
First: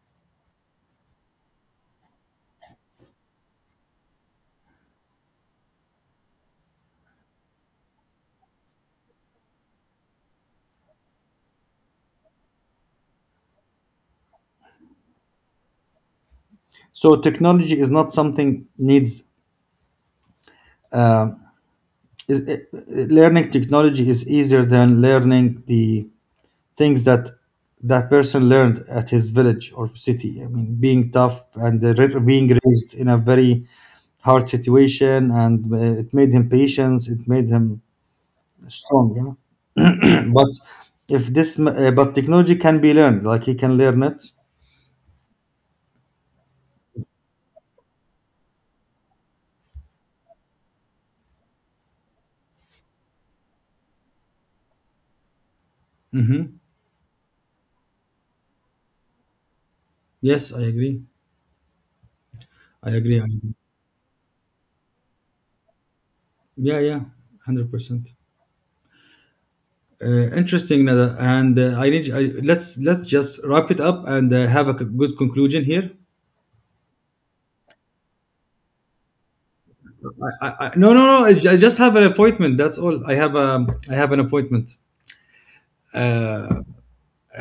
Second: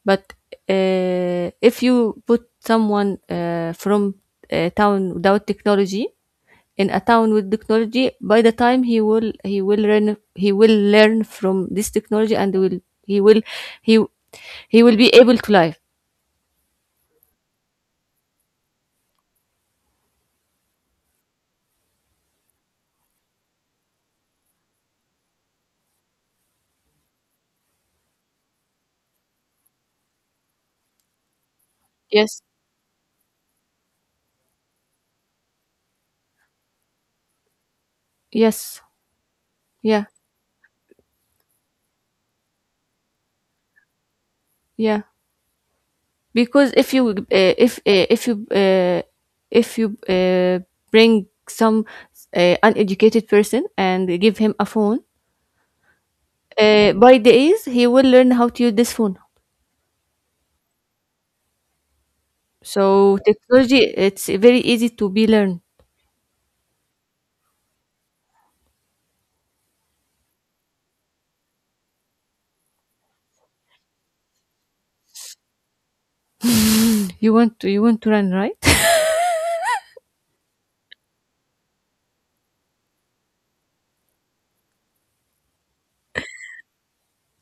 [SPEAKER 1] But if you put someone from a town without technology, in a town with technology, by the time he will learn. He will learn from this technology and will he will he he will be able to live,
[SPEAKER 2] So technology is not something needs, uh, learning technology is easier than learning the things that that person learned at his village or city. I mean, being tough and
[SPEAKER 1] yes,
[SPEAKER 2] being raised in a very hard situation, and, it made him patient. It made him
[SPEAKER 1] yes,
[SPEAKER 2] strong.
[SPEAKER 1] yeah,
[SPEAKER 2] Yeah? but if this, m- but technology can be learned. Like he can learn it.
[SPEAKER 1] yeah, because if you if you if you bring some uneducated person and give him a phone,
[SPEAKER 2] Hmm.
[SPEAKER 1] by days he will learn how to use this phone,
[SPEAKER 2] Yes, I agree.
[SPEAKER 1] so
[SPEAKER 2] I agree. I agree.
[SPEAKER 1] technology it's very easy to be learned.
[SPEAKER 2] Yeah, yeah, 100%. Interesting, Nada. And, let's just wrap it up and, have a good conclusion here.
[SPEAKER 1] You want to, you want to run, right?
[SPEAKER 2] No, no, no. I just have an appointment. That's all. I have an appointment. Uh,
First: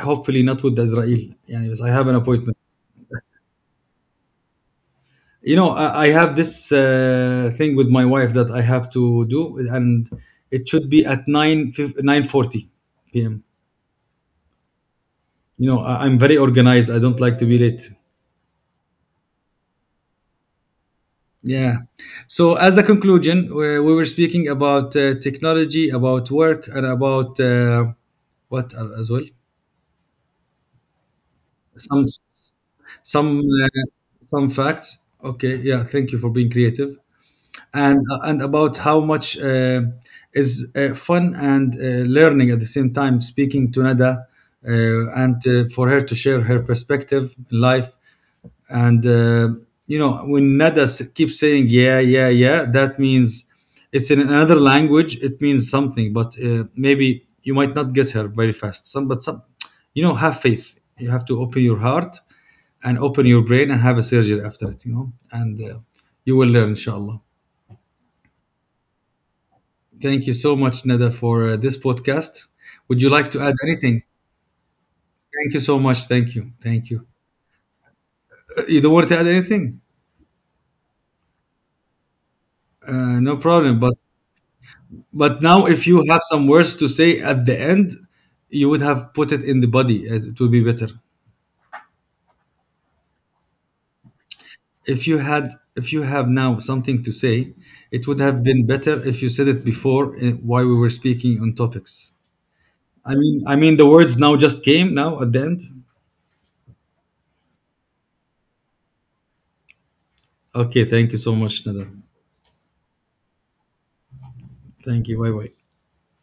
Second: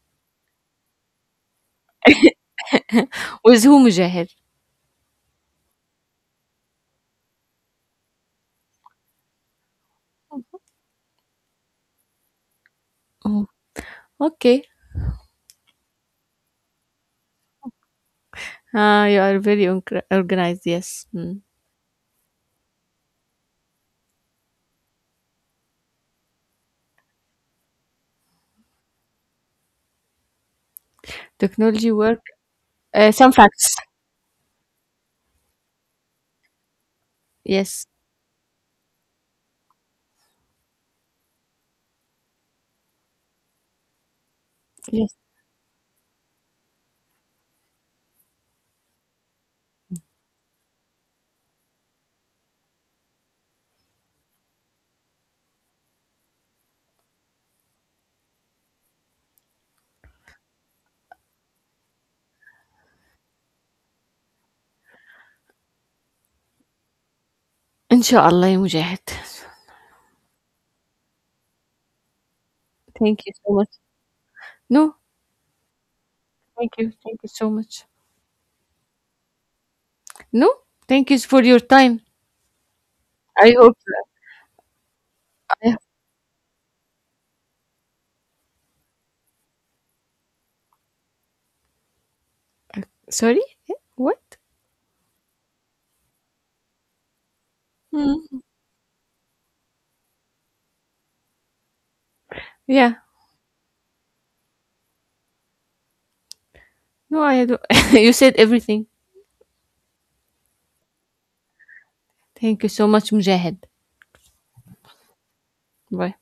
[SPEAKER 2] Hopefully not with Israel. يعني بس, I have an appointment.
[SPEAKER 1] With whom, Jahir?
[SPEAKER 2] You know, I have this, thing with my wife that I have to do, and it should be at nine nine forty p.m.
[SPEAKER 1] Okay.
[SPEAKER 2] You know, I'm very organized. I don't like to be late.
[SPEAKER 1] You are very organized. Yes. Mm.
[SPEAKER 2] Yeah. So, as a conclusion, we were speaking about, technology, about work, and about, as well?
[SPEAKER 1] Technology
[SPEAKER 2] Some,
[SPEAKER 1] work. Some
[SPEAKER 2] some,
[SPEAKER 1] facts.
[SPEAKER 2] some facts. Okay. Yeah. Thank you for being creative,
[SPEAKER 1] Yes.
[SPEAKER 2] and about how much, is fun and, learning at the same time. Speaking to Nada,
[SPEAKER 1] Yes.
[SPEAKER 2] and for her to share her perspective in life, and, you know, when Nada keeps saying yeah, yeah, yeah, that means it's in another language, it means something, but, maybe you might not get her very fast, some. You know, have faith. You have to open your heart and open your brain and have a surgery after it, you know. And, you will learn, inshallah.
[SPEAKER 1] Inshallah, ya Mujahid.
[SPEAKER 2] Thank you so much, Nada, for, this podcast. Would you
[SPEAKER 1] Thank
[SPEAKER 2] like
[SPEAKER 1] you
[SPEAKER 2] to add
[SPEAKER 1] so much.
[SPEAKER 2] anything?
[SPEAKER 1] No,
[SPEAKER 2] Thank you so much. Thank you,
[SPEAKER 1] thank
[SPEAKER 2] thank
[SPEAKER 1] you.
[SPEAKER 2] you.
[SPEAKER 1] Thank you so much.
[SPEAKER 2] You don't want to add anything?
[SPEAKER 1] No, thank you for your time.
[SPEAKER 2] No
[SPEAKER 1] I hope.
[SPEAKER 2] problem. But now,
[SPEAKER 1] I-
[SPEAKER 2] if you have some words to say at the end, you would have put it in the body, as it would be better.
[SPEAKER 1] Sorry? Eh, what?
[SPEAKER 2] If if you have now something to say, it would have
[SPEAKER 1] Mm.
[SPEAKER 2] been better if you said it before, eh, while we were speaking on topics.
[SPEAKER 1] Yeah.
[SPEAKER 2] I mean, the words now just came now at the end.
[SPEAKER 1] No, I don't. You said everything.
[SPEAKER 2] Okay, thank you so much, Nada.
[SPEAKER 1] Thank you so much, Mujahid.
[SPEAKER 2] Thank you. Bye bye.
[SPEAKER 1] Bye.